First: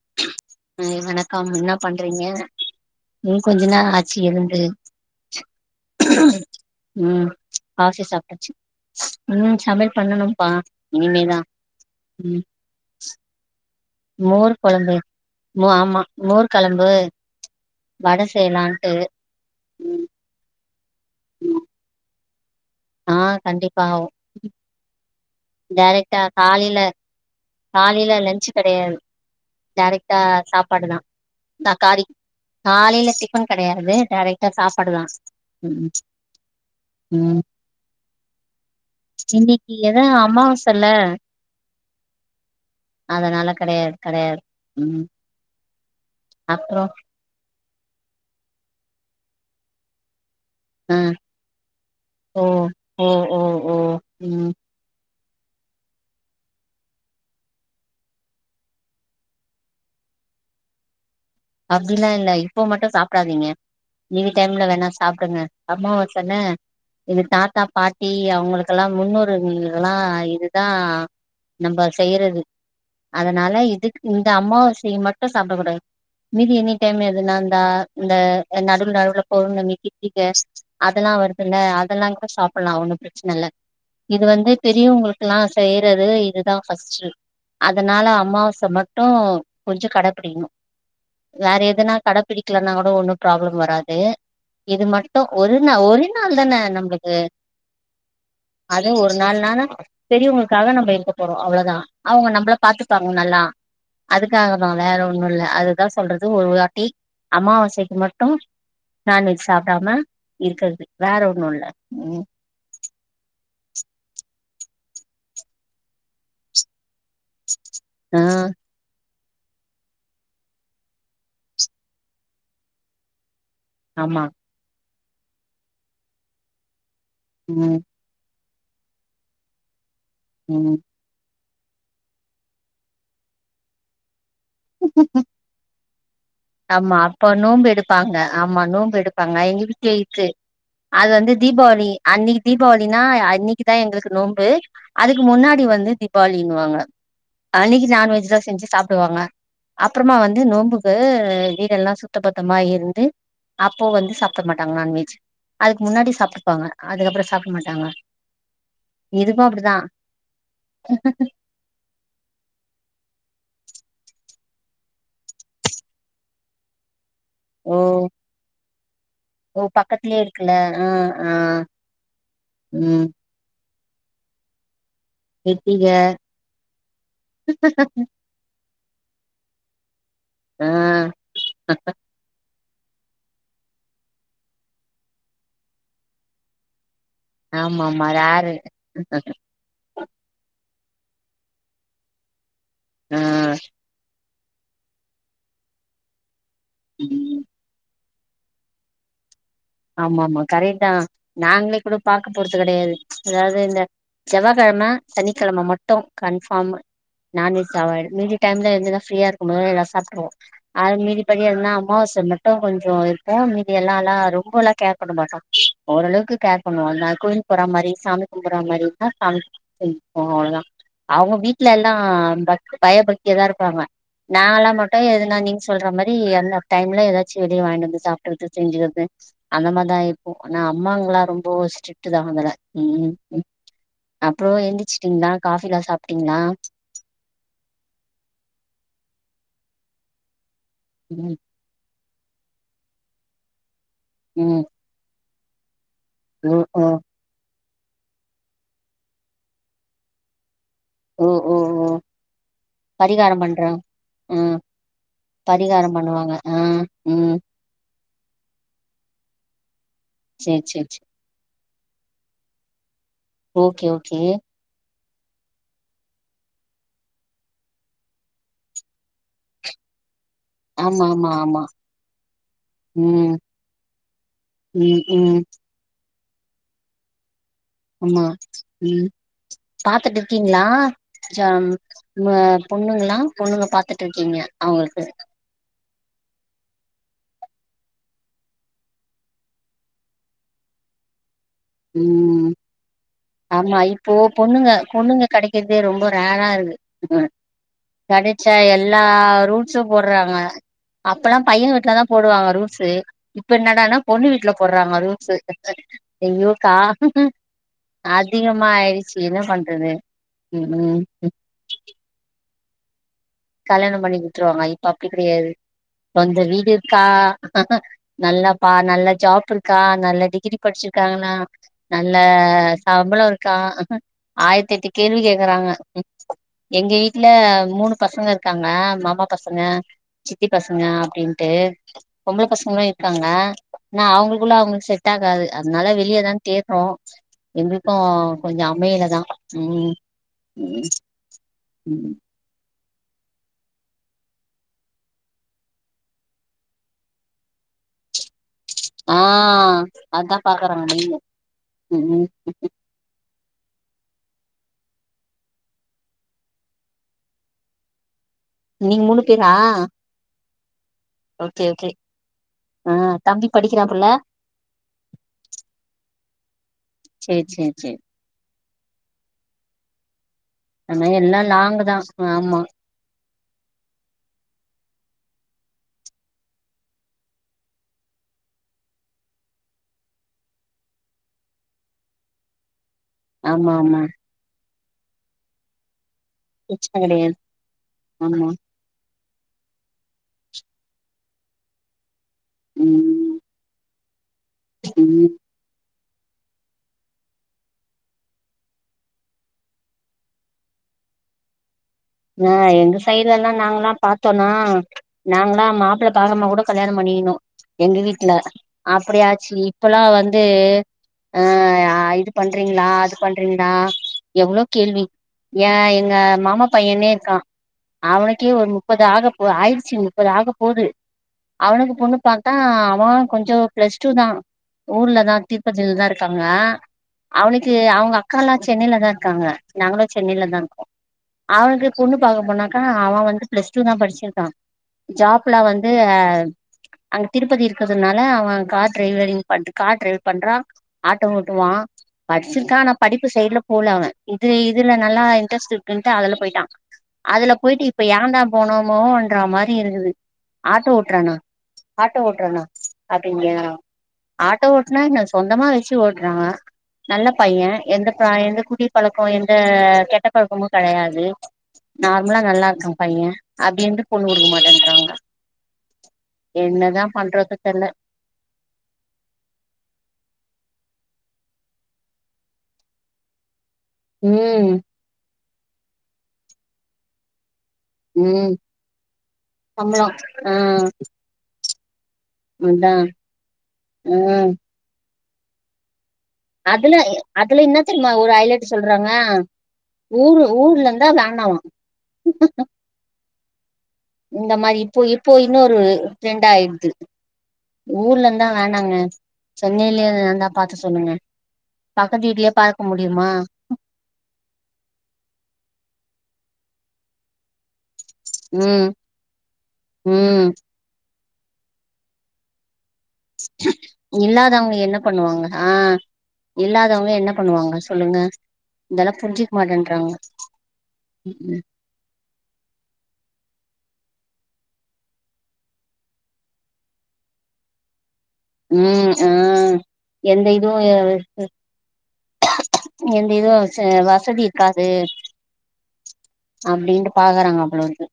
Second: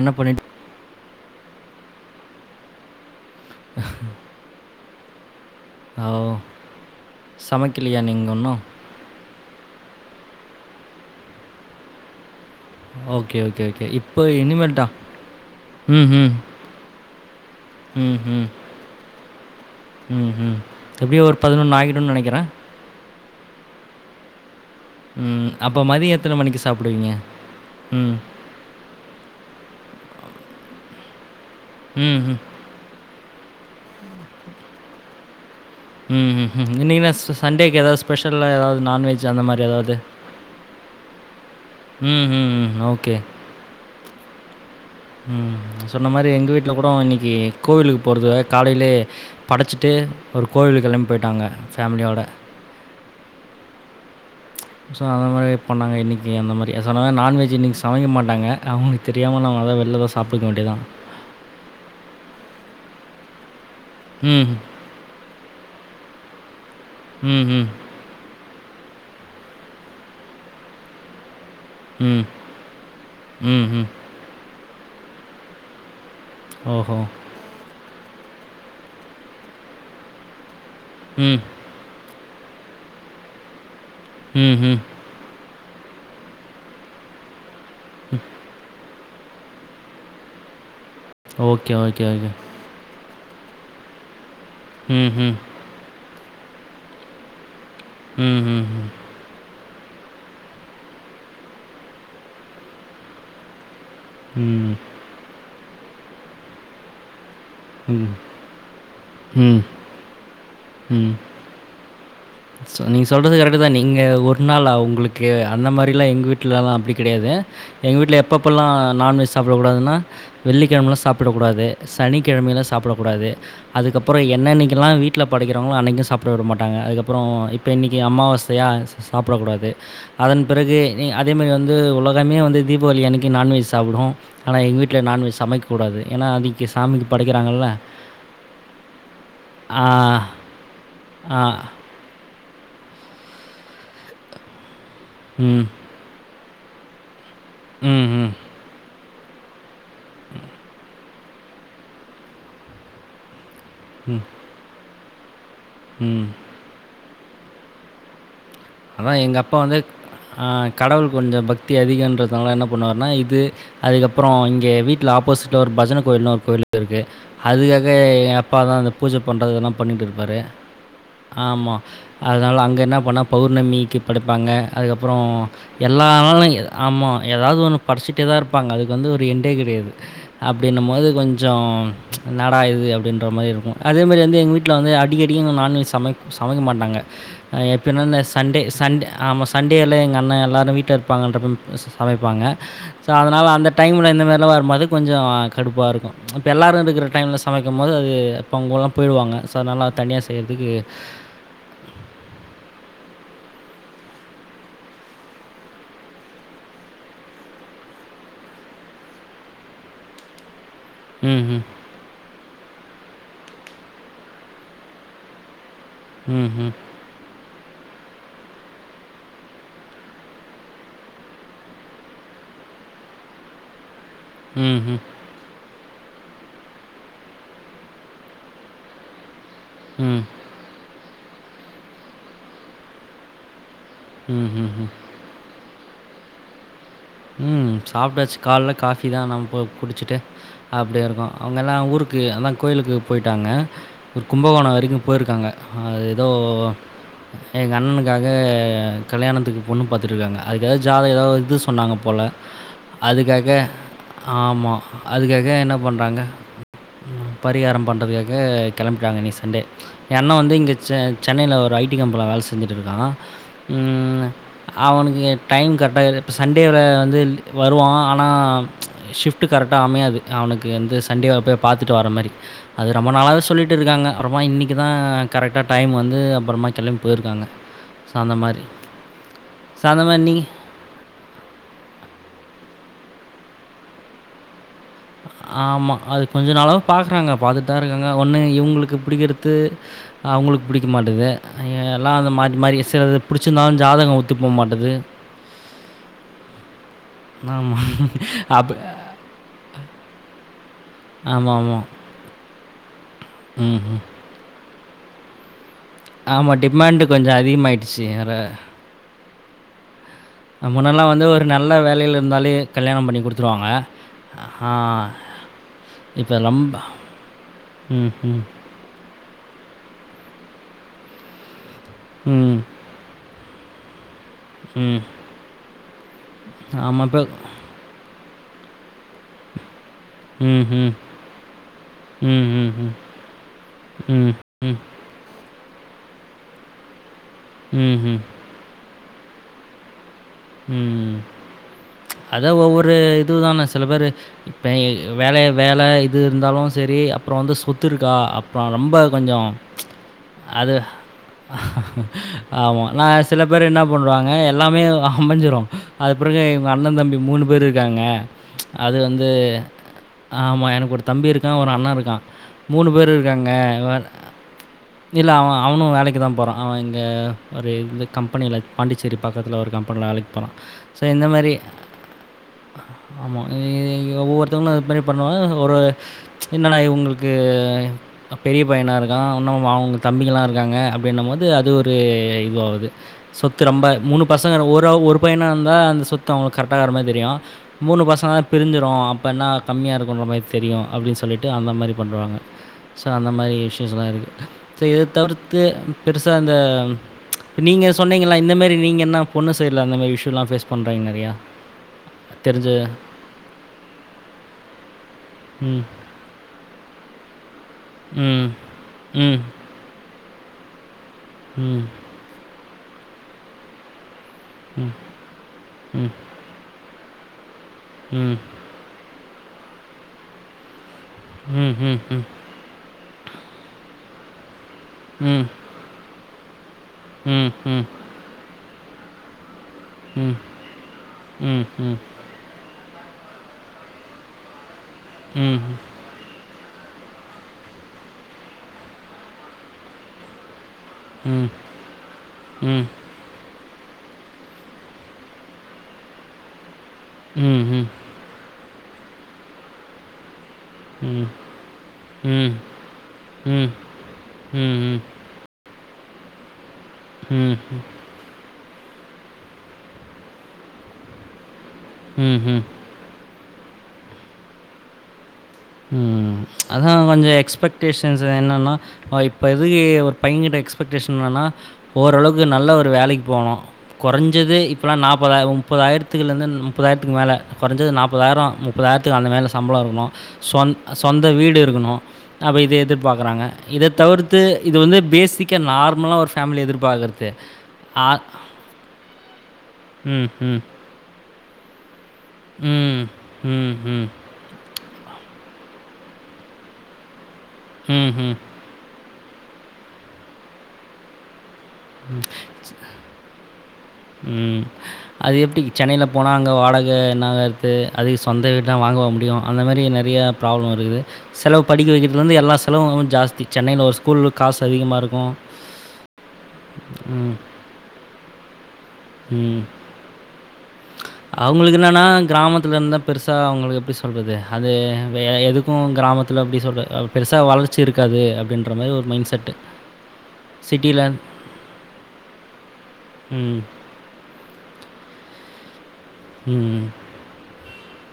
என்ண பண்ணிட்டு ம் வணக்க என்ன பண்றீங்க ம் கொஞ்ச நா ஆச்சி இருந்து ஓ! ம் சமைக்கலையா பாசை நீங்க சாப்பட்டாச்சு இன்னும்? ம் சமையல் பண்ணனும்ப்பா ம் இனிமேதா ஓகே ஓகே ஓகே இப்ப மோர் குழம்பு ஆமா ம். மோர் கழம்பு ம், வட ம். செய்யலான்ட்டு ம் எப்டியோ ஒரு பதினொன்று ஆகிடும்னு நினைக்கிறே ஆ கண்டிப்பா அவு ம் அப்ப மதியம் டேரெக்டா எத்தன மணிக்கு காலெல சாப்பிடுவீங்க? காலைல ம். லன்ஞ்சு கிடையாது டேரெக்டா சாப்பாடு தா நா காரி ம், ம். காலையல டிபன் கிடையாது டேரக்டா சாப்பாடுதா ம் இன்னக்கி என்னா ம் சண்டேக்கு ஏதாவது ஸ்பெஷலா எதாவது நான்வெஜ் அந்த மாரி ஏதாவது ஆமாவாச ல்ல ம் ம் ம் ஓ அதனால கிடையாது கிடையாது ம் சொன்ன மாதிரி எங்க வீட்டு்ல கூட இன் கோவிலுக்கு போறதுகாக காலையிலே படைச்சிட்டு ஒரு கோவிலு கெளம்பி போயிட்டாங்க ஃபேலியோட ம் ம் ம் ம் ஸோ அந்த மாதிரி பண்ணாங்க இன்னைக்கு அந்த மாதிரி சொன்ன நான்வெஜ் இன்னை சமைக்க மாட்டாங்க அவங்களுக்கு தெரியாம ந அதா வெளிலி எதா சாப்பிடக்க வேண்டியதா அப்படிலா இல்ல இப்போ மட்டும் சாப்பிடாதீங்க மீதி ம். டைம்ல வேணா சாப்பிடுங்க அம்மாவச என்ன இது தாத்தா ம்ஹ்ம். பாட்டி அவங்களுக்கெல்லா முன்னோரு எல்லா இதுதா நம்ம ம். செய்யறது அதனால ம்ஹ்ம். இதுக்கு இந்த அம்மாவாசை மட்டும் சாப்பிடக்க கூடாது மீதி எனி ஓஹோ! டைம் எதுனா இந்தந்த இந்தந்த நடுவுவில் நடுவுல பௌர்ணமி கிருத்திகா அதெல்லா ம். வருதுல்ல அதெல்லா கூட சாப்பிடலா ஒன்னு பிரச்சன இல்ல இது வந்து ம்ஹ்ம். பெரியவங்களுக்கு லாம் செய்யறது இதுதா ஃபர்ஸ்ட்ட் அதனால அமாவாச மட்டும் கொஞ்சம் கடபிடிக்கணும் வேற ஓகே, எதுனா ஓகே, ஓகே. கடப்பிடி லனா கூட ஒன்னும் ப்ராப்ளம் வராது இது மட்டும் ம்ஹ்ம். ஒரு நா ஒரு நாள் தான நம்மளுக்கு ம்ஹ்ம். அது ஒரு நாலனால பெரியவங்களுக்காக நம்ம இருக்க போறோம் அவ்வளவுதா அவங்க நம்மள பாத்துப்பாங்க நல்லா ம். அதுக்கங்க தா ம். வேற ஒண்ணும் இல் அதுதா சொல்றது ஒரு வாட்டி அம்மாவாச க்கு ம். மட்டு நான்வெஜ் ம். ம் சாப்பிடாம இருக்கிறது ம் வேற ஒண்ணு இல்ல நீங்க சொல்றது கரெக்டு தா நீங்க ஒரு நாளா உங்களுக்கு அந்த மாரி எல்லா எங்க வீட்டுலல்லா அப்டி கெடையாது எங்க வீட்ல ஆ எப்பப்பல்லா நான்வெஜ் சாப்டக்கூடாதுன்னா வெள்ளிக்கெழமல்லா சாப்டக்கூடாது சனிக்கெழமெல்லா சாப்டக்கூடாது அதுக்கப்றோ ஆமா என்னன்னைக்கலா வீட்ல படைக்கிறாங்களோ அன்னைக்கு சாப்டவிட மாட்டாங்க அதுக்கப்றோ இப்போ ம் இன்னைக்கி அம்மாவசையா சாப்டக் கூடாது அதன் ம் பிறகு அதே மாரி உலகமே வந்து தீபாவளி அன்னைக்கு நான்வெஜ் சாப்டு ஆனா எங்க வீட்ல நான்வஜ் சமைக்ககூடாது ஏனா அன்னைக் ஆமா அப்போ நோம்பு எடுப்பாங்க ஆமா நோம்பு எடுப்பாங்க எங்க ஆ, வீட்ல இருக்கு அது வந்து ஆ, தீபாவளி அன்னைக்கு தீபாவளின்னா அன்னைக்கு தா எங்களுக்கு நோம்பு அதுக்கு முன்னாடி ம், வந்து ளினுவாங்க அன்னைக்கு ம், ம், நான்வெஜ் தா செஞ்சு சாப் டுவாங்க அப்புறமா வந்து நோம்புக்கு வீடெல்லா சுத்த பத்தமா இருந்து அப்போ வந்து சாப்ட மாட்டாங்க நான்வெஜ் அதுக்கு முன்னாடி ம். சாப்டுப்பாங்க அதுக்கப்றோ சாப்ட மாட்டாங்க அதா எங்க இதுக்கு அப்பா அப்டிதா வந்து அ கடவுள் கொஞ்ச பக்தி அதிகன்றதுனால என்ன பண்ணுவாருனா இது அதுக்கப்றோ இங்க வீட்ல ஆப்போசிட்ல ஒரு பஜன கோயில்னு ஒரு கோயில் இருக்கு ஓ அதுக்காக எங்க அப்பாதா இந்த பூஜ பண்ணுறது இதெல்லா பண்ணிட்ருக் இருக்குல ஆ ஆமா அதனால அங்க என்ன ம் பண்ண பௌர்ணமிக்கு படிப்பாங்க அதுக்கப்றோ கிருத்திக எல்லா நாளு ஏதாவது ஒன்னு படிச்சு கிட்டே தா இருப்பாங்க அதுக்கு வந்து ஒரு எண்டே கெடையாது ஆ அப்டின்னும் போது கொஞ்சோ என்னடா இது அப்டின்ற மாரி இருக்கு அதேமாரி வந்து எங்க வீட்ல வந்து அடிக்கடிக்கு நான்வெஜ் சமைக் சமைக்க மாட்டாங்க அ ஆமாம் எப்படின்னா இந்த சண்டே சண்டே ஆமா சண்டேயில எங்க அண்ணே எல்லோரு வீட்ல இருப்பாங்கன்றது கோசோ சமைப்பாங்க சோ ஆ அதனால அந்த டைம்ல இந்த மாரிலா வரும்போது கொஞ்சோ கடுப்பா இருக்கு எல்லாரு இருக்குற ம் டைம்ல சமைக்கும் போது அது அப்ப அவுங்கலா போயிடுவாங்க சோ அதனால அ தனியா செய்யறதுக்கு நாங்ளே கூட பாக்க போறது கெடையாது அதாவது இந்த செவ்வா கெழம சனிக்கெழம மட்டு கன்ஃபார்ம் நான்வெஜ் அவாய்ட் மீதி டைம்ல எந்த ஃப்ரீய இருக்கும் போதல்லா எதாது சாப்டுருவோ அது மேரி படி ம்ஹ்ம். எதுனா அமாவாச மட்டு கொஞ்சோ இருப்போ மீதி எல்லாலா இருப் ரொம்பலா கேர் பண்ண மாட்டோ ஓரளவுக்கு கேர் ம்ஹ்ம். பண்ணுவோ [unintelligible] போற மாரி சாமி கும்புற மாரி தா சாமி செஞ்சுபோ அவ்ளோதா அவங்க வீட்டுல எல்லா பக் பயபக்தியதா இருப்பாங்க நாங்க எல்லா மட்டு ம்ஹ்ம். எதுனா நீங் சொல்ற மாரி எந்த டைம்ல ஏதாச்சு வெளிய வாங்கிட்டு வந்து சாப்புறது செஞ்சுறது அந்த மாரி தா ம். ம். இருப்போ ஆனா அம்மாங்கல்லா ரொம்ப ஸ்ட்ரிக்டு தா அதுல ம். அப்றோ ம்ஹ்ம். எழுந்திச்சுட்டீங்களா காஃபிலா சாப்டீங்களா ம் சாப்டாச்சு கால்ல காஃபி தா நம்போ குடிச்சிட்டு அப்டியே இருக்கோ ம் இங்கெல்லா ஊருக்கு அதா கோயிலுக்கு போயிட்டாங்க ஒரு ம் கும்பகோணோ வரைக்கு போயிருக்காங்க அது தோ ம் ம் எங்க அண்ணனுக்காக கல்யாணத்துக்கு பொண்ணு பாத்துருக்காங்க அதுக்க ஏதாவது ஜாதகோ ஏதோ இது சொன்னாங்க போல பரிகாரோ அதுக்காக பண்றோ ஆமா அதுக்காக என்ன பண்றாங்க பண்ணுவாங்க ஆ ம் பரிகாரோ பண்றதுக்காக கெளம்பிட்டாங்க இன்னைக்கு சண்டே ஏ அண்ண வந்து சேரி இங்க சேரி சேரி சென் சென்னையில ஒரு ஐ டி கம்பெனில வேல செஞ்சுட்ருக்கா ஓகே ஓகே அவனுக்கு டைம் கரெக்டா இப்ப சண்டேவுல வந்து வருவோ ஆனா ஷிஃப்ட்டு கரெக்டாக அமயாது அவனுக்கு வந்து ஆமா சண்டே ஆமா வ போய் ஆமா பாத்துட்டு வர்ர மாரி அது ரொம்ப ம் நாளாவே சொல்லிட்டு இருக்காங்க ரொம்ப இன்னிக்குதா ம் ம் கரெக்டா டைம் வந்து அப்பறமா கெலம்பி போய்ருக்காங்க ஆமா ம் ஸோ அந்த பாத்துட்டு மாரி நீங்க இருக்கீங்ளா சாம் ம்ம பொண்ணுங்ளா பொண்ணுங்கள பாத்துட்ருக்கீங்க அவங்களுக்கு ஆமா அது கொஞ்ச நாளவு பாக்கறாங்க பாத்துட்டுதா இருக்காங்க ஒண்ணு இவங்களுக்கு புடிக்கறது அவங்களுக்கு புடிக்க மாட்டது அங்க எல்லா அந்த ம் மாரி மாரி சிலது புடிச்சிருந்தாலு ஜாதகோ ஒத்து போமாட்டேது கெடைக்கரதே ரொம்ப ரேரா இருக்கு ஆமா கெடச்சா அப் எல்லா ரூல்ஸ்ஸு போட்றாங்க அப்பல்லா பைய ஆமாமா. வீட்லதா போடுவாங்க ரூஸ்ஸு இப்ப என்னடனா ம்ஹ்ம். பொண்ணு வீட்ல போட்றாங்க ரூல்ஸு ஆமா. எங்யோக்கா டிமாண்ட் கொஞ்சம் அதிகமாயிடுச்சு வேற. அதிகமா ஆய் ருச்சு என்ன பண்றது ம் முன்னெல்லா வந்து ஒரு நல்ல வேலையில இருந்தாலே கல்யாணம் பண்ணி குடுத்துருவாங்க. கல்யாணோ பண்ணி குத்துருவாங்க ஆ. இப்ப அப்டி கெடையாது இப்ப சொந்த வீடு ரொம்ப இருக்கா ம்ஹ்ம். நல்லா ப்பா நல்ல ஜாப் இருக்கா நல்ல டிகிரி படுச்சிருக்கான்னா நல்ல ம். சம்பளோ இருக்கா ஆயிரத்தெட்டு ம். கேள்வி கேக்கறாங்க எங்க ஆமா இப்ப வீட்ல மூணு பசங்க இருக்காங்க மாமா பசங்க சித்தி பசங்க ம்ஹ்ம். அப்டின்ட்டு பொம்பள ம், ம், பசங்களா ம். இருக்காங்க ஆனா ம். அவங்களுக்குள்ள அவுங்களுக் செட் ட்டாகாது அதனால வெளியதா கேட்டோ எங்களுக்கு ம்ஹ்ம். கொஞ்சோ அமையிலதா ம் ம் ம் அதா ஒவ்வொரு இதுதான சில பேரு இப்ப வேலய வேல இது இருந்தாலு சேரி அப்றோ வந்து சொத்துருக்கா இப்ப ரொம்ப ஆ கொஞ்சோ அதா அது பாக்குறாங்க நீங்க ம் ம் ஆமா அனா சில பேர் என்ன பண்ணறாங்க எல்லாமே அ அமஞ்சுரு அது பிறகு எங்க அண்ணன் தம்பி மூணு பேர் இருக்காங்க அது நீங்க மூணு வந்து பேரா ஆமா எனக்கு ஒரு தம்பி இருக்கா ஓகே ஒரு அண்ணா ஓகே இருக்கா மூணு ஆ பேரு தம்பி இருக்காங்க படிக்கிறாப்புல இல்ல அவ அவனு வேலைக்கு தா போறா அவ இங்க சேரி ஒரு சேரி சேரி இந்த கம்பெனியில பாண்டிச்சேரி பக்கத்துல ஒரு கம் பெனில வேளைக்கு போறா அது மாரி எல்லா நாங்கதா ஆமா ஆமா இ இங்க ஒவ்வொருத்தவங்களு அது மாரி பண்ணுவாங்க ஒரு என்னடா இவுங்களுக்கு பெரிய பையனா இருக்கா இன்னு அவங்க தம்பிகள்ல்லா இருக்காங்க அப்டினம் போது அது ஒரு இது ஆகுது சொத்து ஆமா ரொம்ப ஆமா மூணு பசங்க ஒரு ஒரு பையன இருந்தா அந்த சொத்து து அவங்களுக்கு கரெக்டாக இருக்க பிரச்சன மாரி தெரியு கெடையாது மூணு பசங்கனா ஆமா பிரிஞ்சு சுரு அப்றோ என்ன கம்மியா இருக்குன்ற மாரி தெரியு அப்டின்னு சொல்லிட்டு அந்த மாரி பண்ணுவாங்க சோ அந்த ம் மாரி இஸ்யூஸ் எல்லா இருக்கு இத ம் தவிர் து பெருசா அந்த இப்ப நீங்க சொன்னிங்களா இந்தமாரி நீங்க என்ன பொண்ணு சைடுல அந்த மாரி இஸ்யூலா பேஸ் பண்றீங்க நெறயா ஆ எங்க சைட்லல்லா நாங்கல்லா பாத்தோனா நாங்களா ம். மாப்புள்ள பக்காமா கூட கல்யாண பண்ணிகினோ எங்க வீட்ல ம். ம். அப்பிடியாச்சி இப்பல்லா வந்து ம் அ இது பண்றீங்ளா அது பண்றீங்ளா எவ்ளோ கேள்வி ஏ ம். எங்க ம். மாமா பையனே இருக்கா ம். அவனுக்கே ஒரு முப்பது ஆகப்போ ஆயிடுச்சு முப்பது ஆக போது ம். ம். ம். அவனுக்கு ம். பொண்ணு பாத்தா அவ கொஞ்சொ பிளஸ் டூ தா ஊர்ல தா தி ருப்பதில் தா இருக்காங்க ம். அவனுக்கு ம். அவுங்க அக்கால்லா சென்னைல தா இருக்காங்க நாங்களு சென்னைல தா இருக்கோ ம். ம். அவனுக்கு ம். பொண்ணு பாக்க போனாக்கா அவ வந்து பிளஸ் டூ தா படிச்சிருக்கா ஜாப்ல ம். வந்து அங்க திருப்பதி இருக்கதுனால அவ கார் டிரைவரிங் பண் கார் டிரைவ் பண்றா ஆட்டோ ம். ஓட்டுவா பட்ச்சிருக்கா ம். ம். ஆனா படிப்பு சைட்ல போல அவெ இது இதுல நல்லா இன்ட்ரெஸ்ட் இருக்குன்ட்டு அதுல போய்ட்டா அதுல போயிட்டு ம். ம். இப்ப ஏன்டா போனோமோன்ற மாரி இருகுது ஆட்டோ ம். ம். ஓட்றானா ம். ஆட்டோ ஓட்றானா ம். அப்டின் கேக்குறாங் ஆட்டோ ஓட்னா என்ன சொந்தமா வச்சு ஓட்றாங்க நல்ல பைய எந்த க எந்த குடி பழக்கோ எந்த கெட்ட பழக்கமு கெடையாது நார்மலா ம். ம். ம் நல்லா இருக்கா பைய அப்டியிருந்து பொண்ணு குடுக்க மாட்டேன்றாங்க ம் அதா என்னதா கொஞ்ச பண்றது தெர்ல எக்ஸ்பெக்டேஷ ன்ஸு என்னனா இப்ப இதுகு ஒரு பையங்கிட்ட எக்ஸ்பெக்டேஷன் என்னன்னா ஓரளவ்க்கு நல்ல ஒரு வேலைக் போனு கொறஞ்சது ம் இப்பலா நாப்பதாய முப்பதாயிரத்துக்குல்லந்தன் முப்பதாயிரத்துக்கு மேல கொறஞ்சது நாப்பதாயிரொ ம் முப்பதாயிரத்துக்கு அந்த மேல சம்பள சம்பளோ இருக்கனு ஆ சொந் சொந்த வீடு இருக்கனு அப்ப இத அதா எதிர்பாக்குறாங்க இத ஆ தவிர்த்து இது வந்து பேசிக்க நார்மலா ஒரு ஃபேமிலி அதுல எதிர்பார்க்குறது. அதுல இன்னா ஆ தெரிமா ஒரு ஐலட்டு சொல்றாங்க ம், ஊரு ம். ஊர்ல இந்தா வேணாவா ம் ம் ஹும் இந்த மாரி இப்போ இப்போ இன்னொரு ட்ரெண்ட் ஆயிர்து ம், ஊர்ல ம். இந்தா வேணாங்க சென்னையிலே எதுனாந்தா பாத்து சொல்லுங்க பக்கத்து வீட்லயே பாக்க முடியுமா? ம் அது எப்டி சென்னைல போனா அங்க வாடக என்னா எ து அதுக்கு சொந்த வீட்னா ம் வாங்கவா முடியு அந்த மாரி நெறைய ம் ப்ராப்ளம் இருக்குது செலவு படிக்க வக்கிறதுலெந்து எல்லா செலவு ஆவு ஜாஸ்தி சென்னைல ஒரு ஸ்கூல்லு காசு இல்லாதவங்க என்ன அதிகமாக இருக்கு பண்ணுவாங்க ஆ இல்லாதவுங்க என்ன பண்ணுவாங்க சொல்லுங்க இதெல்லா புரிஞ்சிக் மாட்டேன்றாங்க ம் அவுங்ளுக்கு இன்னானா கிராமத்துலெந்தா பெருசா அவுங்களு எப்டி சொல்றது அது வே எ எதுக்கு கிராமத்துல அப்டி சொல்ற அ பெருசா வளர்ச்சி இருக்காது அ ம் ஆ எந்த இதுவு சிட்டில எருக்கு எந்த இதுவு ம், [unintelligible] ஆ வசதி இருக்காது அப்டின்ட்டு பாக்குறாங்க போலருக்கு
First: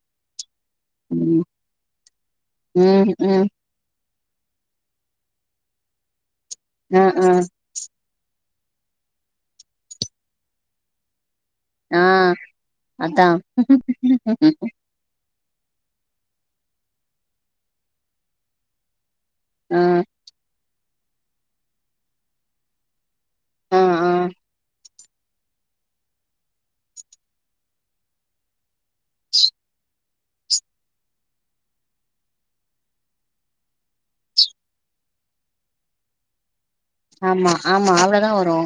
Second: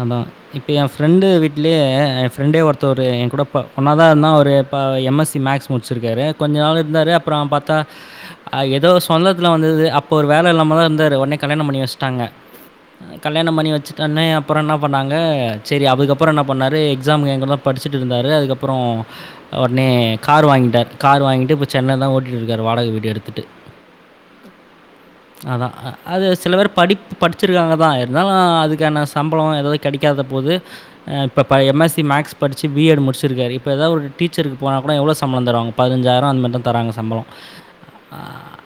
அதா இப்ப எ ஃப்ரெண்டு வீட்லயே எ ஃப்ரெண்டே ஒருத்தவரு ம் எ ம் ம் கூடப் ப ஒன்னா தா இருந்தோ அவரு இப்ப எம் எஸ் சி மேக்ஸ் முடிச்சுருக்காரு கொஞ்ச நாள் ஆ இருந்தாரு ஆ அப்றோ பாத்தா அ ஏதோ சொந்தத்துல வந்தது அப்ப ஒரு வேல இல்லாமதா இருந்தாரு ஒன்னே கல்யாணம் பண்ணி ஆ வச்ட்டாங்க அதா கல்யாணம் பண்ணி வச்சுட்டோன்னே என்ன பண்ணாங்க சேரி அதுக்கப்புறொ என்ன பண்ணாரு எக்ஸாம் ஏங்குடதா படிச்சுட்டுருந்தாரு அதுக்கப்புறோ ஆ ஒடனே கார் வாங்கிட்டார் கார் வாங்கிட்டு இப்ப சென்னைலதா ஓட்டிட்டு இருக்கார் வாடகை வீடு எடுத் த்துட்டு ஆ ஆ அதா அது சில பேர் படிப் படிச்சிருக்காங்கதா இருந்தாலு அதுக்கான சம்பளோ எதாது கெடைக்காத போது அ இப்ப ப எம்எஸ்சி மேக்ஸ் படிச்சி பிஎடு முடிச்சிருக்காரு இப்ப எதா ஒரு டீச்சருக்கு போன கூட எவ்வளோ சம்பளோ தருவாங் பதினஞ்சாயிரோ அந்த மே தா தராங்க ச ஆமா ஆமா அவ்ளதா வரு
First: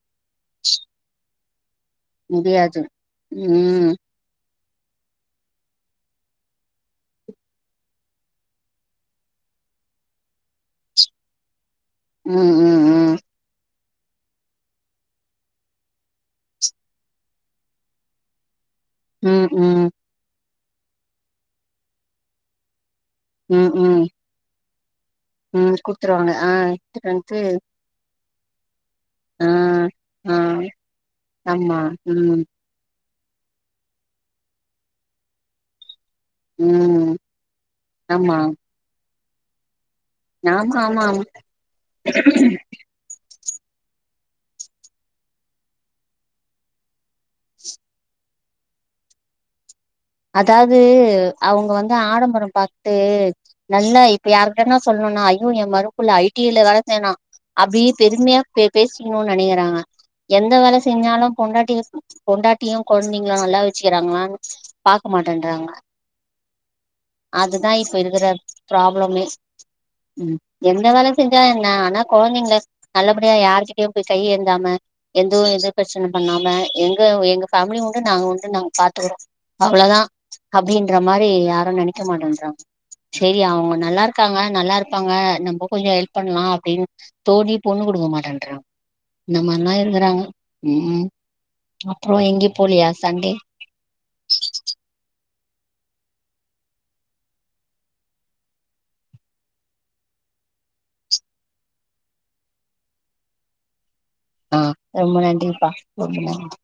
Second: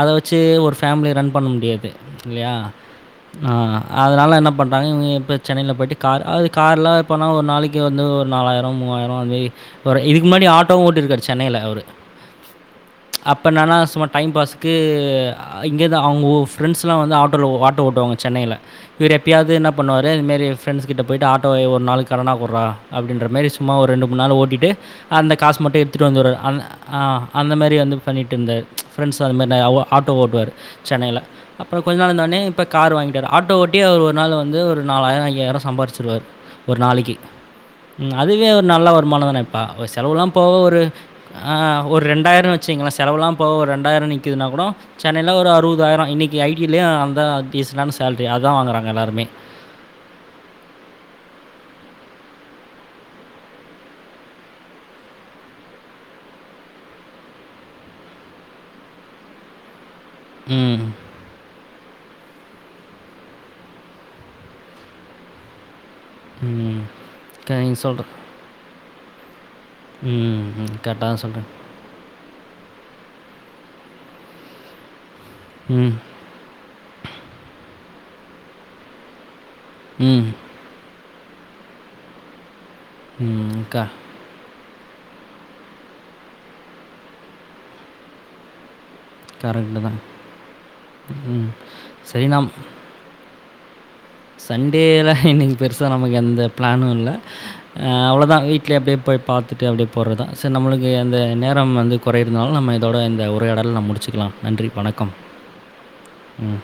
அத வச்சி ஒரு ஃபேமிலி ரன் பண்ண முடியாது இல்லையா முடியாது அ ம் அதனால என்ன பண்றாங்க இவங்க எப்ப சென்னையில போய்ட்டு கார் அது கார்லா போனா ஒரு நாளைக்கு வந்து ஒரு நாலாயிரோ மூவாயிரோ மே வரு இதுக்கு முன்னடி ஆட்டோவு ஓட்டிருக்காரு சென்னையில அவரு ம் ம் ம் அப்ப இன்னன்னா சும்மா டைம் பாஸ்சுக்கு ஆ இங்கதா அவங்க உ ஃப்ரெண்ட்ஸ்லா வந்து ஆட்டோல ஒ ஆட்டோ ஓட்டுவாங்க சென்னையில இவறே ம் ப்டியாது என்ன ம் பண்ணுவாரு இதுமாரி ஃப்ரெண்ட்ஸ் கிட்ட போயிட்டு ஆட்டோ எ ஒரு நாளைக்கு கடனாகுறா அப்டின்ற மேரி ம் சும்மா ஒரு ம் ரெண்டு மூனு நாள் ஓட்டிட்டு அந்த காசு ம் மட்டு எடுத்துட்டு குடுத்துருவாங்க வந்துருவார் அந் ஆ எடுத்துட்டு வந்து அந்த மேரி அந்து பண்ணிட்டு இருந்தார் ஃப்ரெண்ட்ஸ் அது ஆ மேரி ந அவ்வோ ஆட்டோ ஆ ஓட்டுவார் சென்னையில ஆமா அப்புறோ கொஞ்ச நாள் இருந்தோனை ம் இப்ப கார் வாங்கிட்டார் ஆட்டோ ஓட்டி அவர் ஒரு நாள் வந்து ஒரு நாலாயிரோ அய்யாயிரோ சம்பாரிச்சிருவார் ஒரு நாளைக்கு ம் ம் ஆமா அதுவே ஒரு நல்ல வருமானம் தானேப்பா ஒரு செலவுல்லா போவ ஆமா ஒரு ஆமா ஆமா அ ஒரு ரெண்டாயிரோ வச்சுங்களே செலவுலா போவ ஒரு ரெண்டாயிரோ நிக்குதுனா கூடோ சென்னைல்லா ஒரு அறுபதாயிரோ இன்னிக்கு ஐடிலே அந்தா டிசெண்டான சேலரி அதா வாங்குறாங்க எல்லாருமே அதாது அவங்க வந்து ஆடம்பரம் பாத்து நல்லா இப்ப யார்கன்ன சொல்லனுன்னா ஐயோ ஏ மறுவப்புள்ள ஐடில வேல செய்யணா அப்பிடியே பெருமையா பேசிக்கணுன் நெனைக்கிறாங்க எந்த வேல ம். செஞ்சாலு பொண்டாட்டிங்க பொண்டாட்டியு கொழந்தைங்களு நல்லா வச்சிக்கிறாங்களா பாக்கமாட்டன்றாங்க ம். க அதுதா நீங்க இப்ப சொல்ற இருக்கிற ப்ராப்ளமே ம் எந்த கரெக்ட்டா வேல தான் செஞ்சா சொல்றீங்க. என்ன ஆனா கொழந்தைங்கள நல்லபடியா யாருகிட்டயு போய் கை ஏந்தாம எந்தவு எது ம். பிரச்சன பண்ணாம எங்க எங்க ஃபேமிலி உண்டு நாங்க உண்டு நாங்க பாத்துக்கறோ அவ்வளதா ம். அப்டின்ற மாரி யாரு நெனைக்க மாட்டன்றாங்க சேரி ம். அவுங்க க நல்லா இரு க்காங்க நல்லா இருப்பாங்க நம்ம கொஞ்சோ ஹெல்ப் பண்ணலா அப்பிடின் தோணி பொண்ணு குடுக்கமாட்டன்றாங் நம்மல்லா கரெக்ட்டு தான். இருக்கிறாங்க ம் ம். அப்புறோ சரி நாம் எங்கியு போலியா சண்டே சண்டேல இன்னிக்கு பெருசா நமக்கு எந்த பிளானு இல்ல ஆ அவ்ளதா வீட்லியே அப்டியே போய் பாத்துட்டு அப்டியே போறதா சேர் நம்மளுக்கு அந்த நேரம் வந்து கொறை இருந்தாலு நம்ம இதோட இந்த உரையாடல் நம்ம முடிச்சிக்கலா ஆ ரொம்ப நன்றிப்பா ரொம்ப ம். நன்றி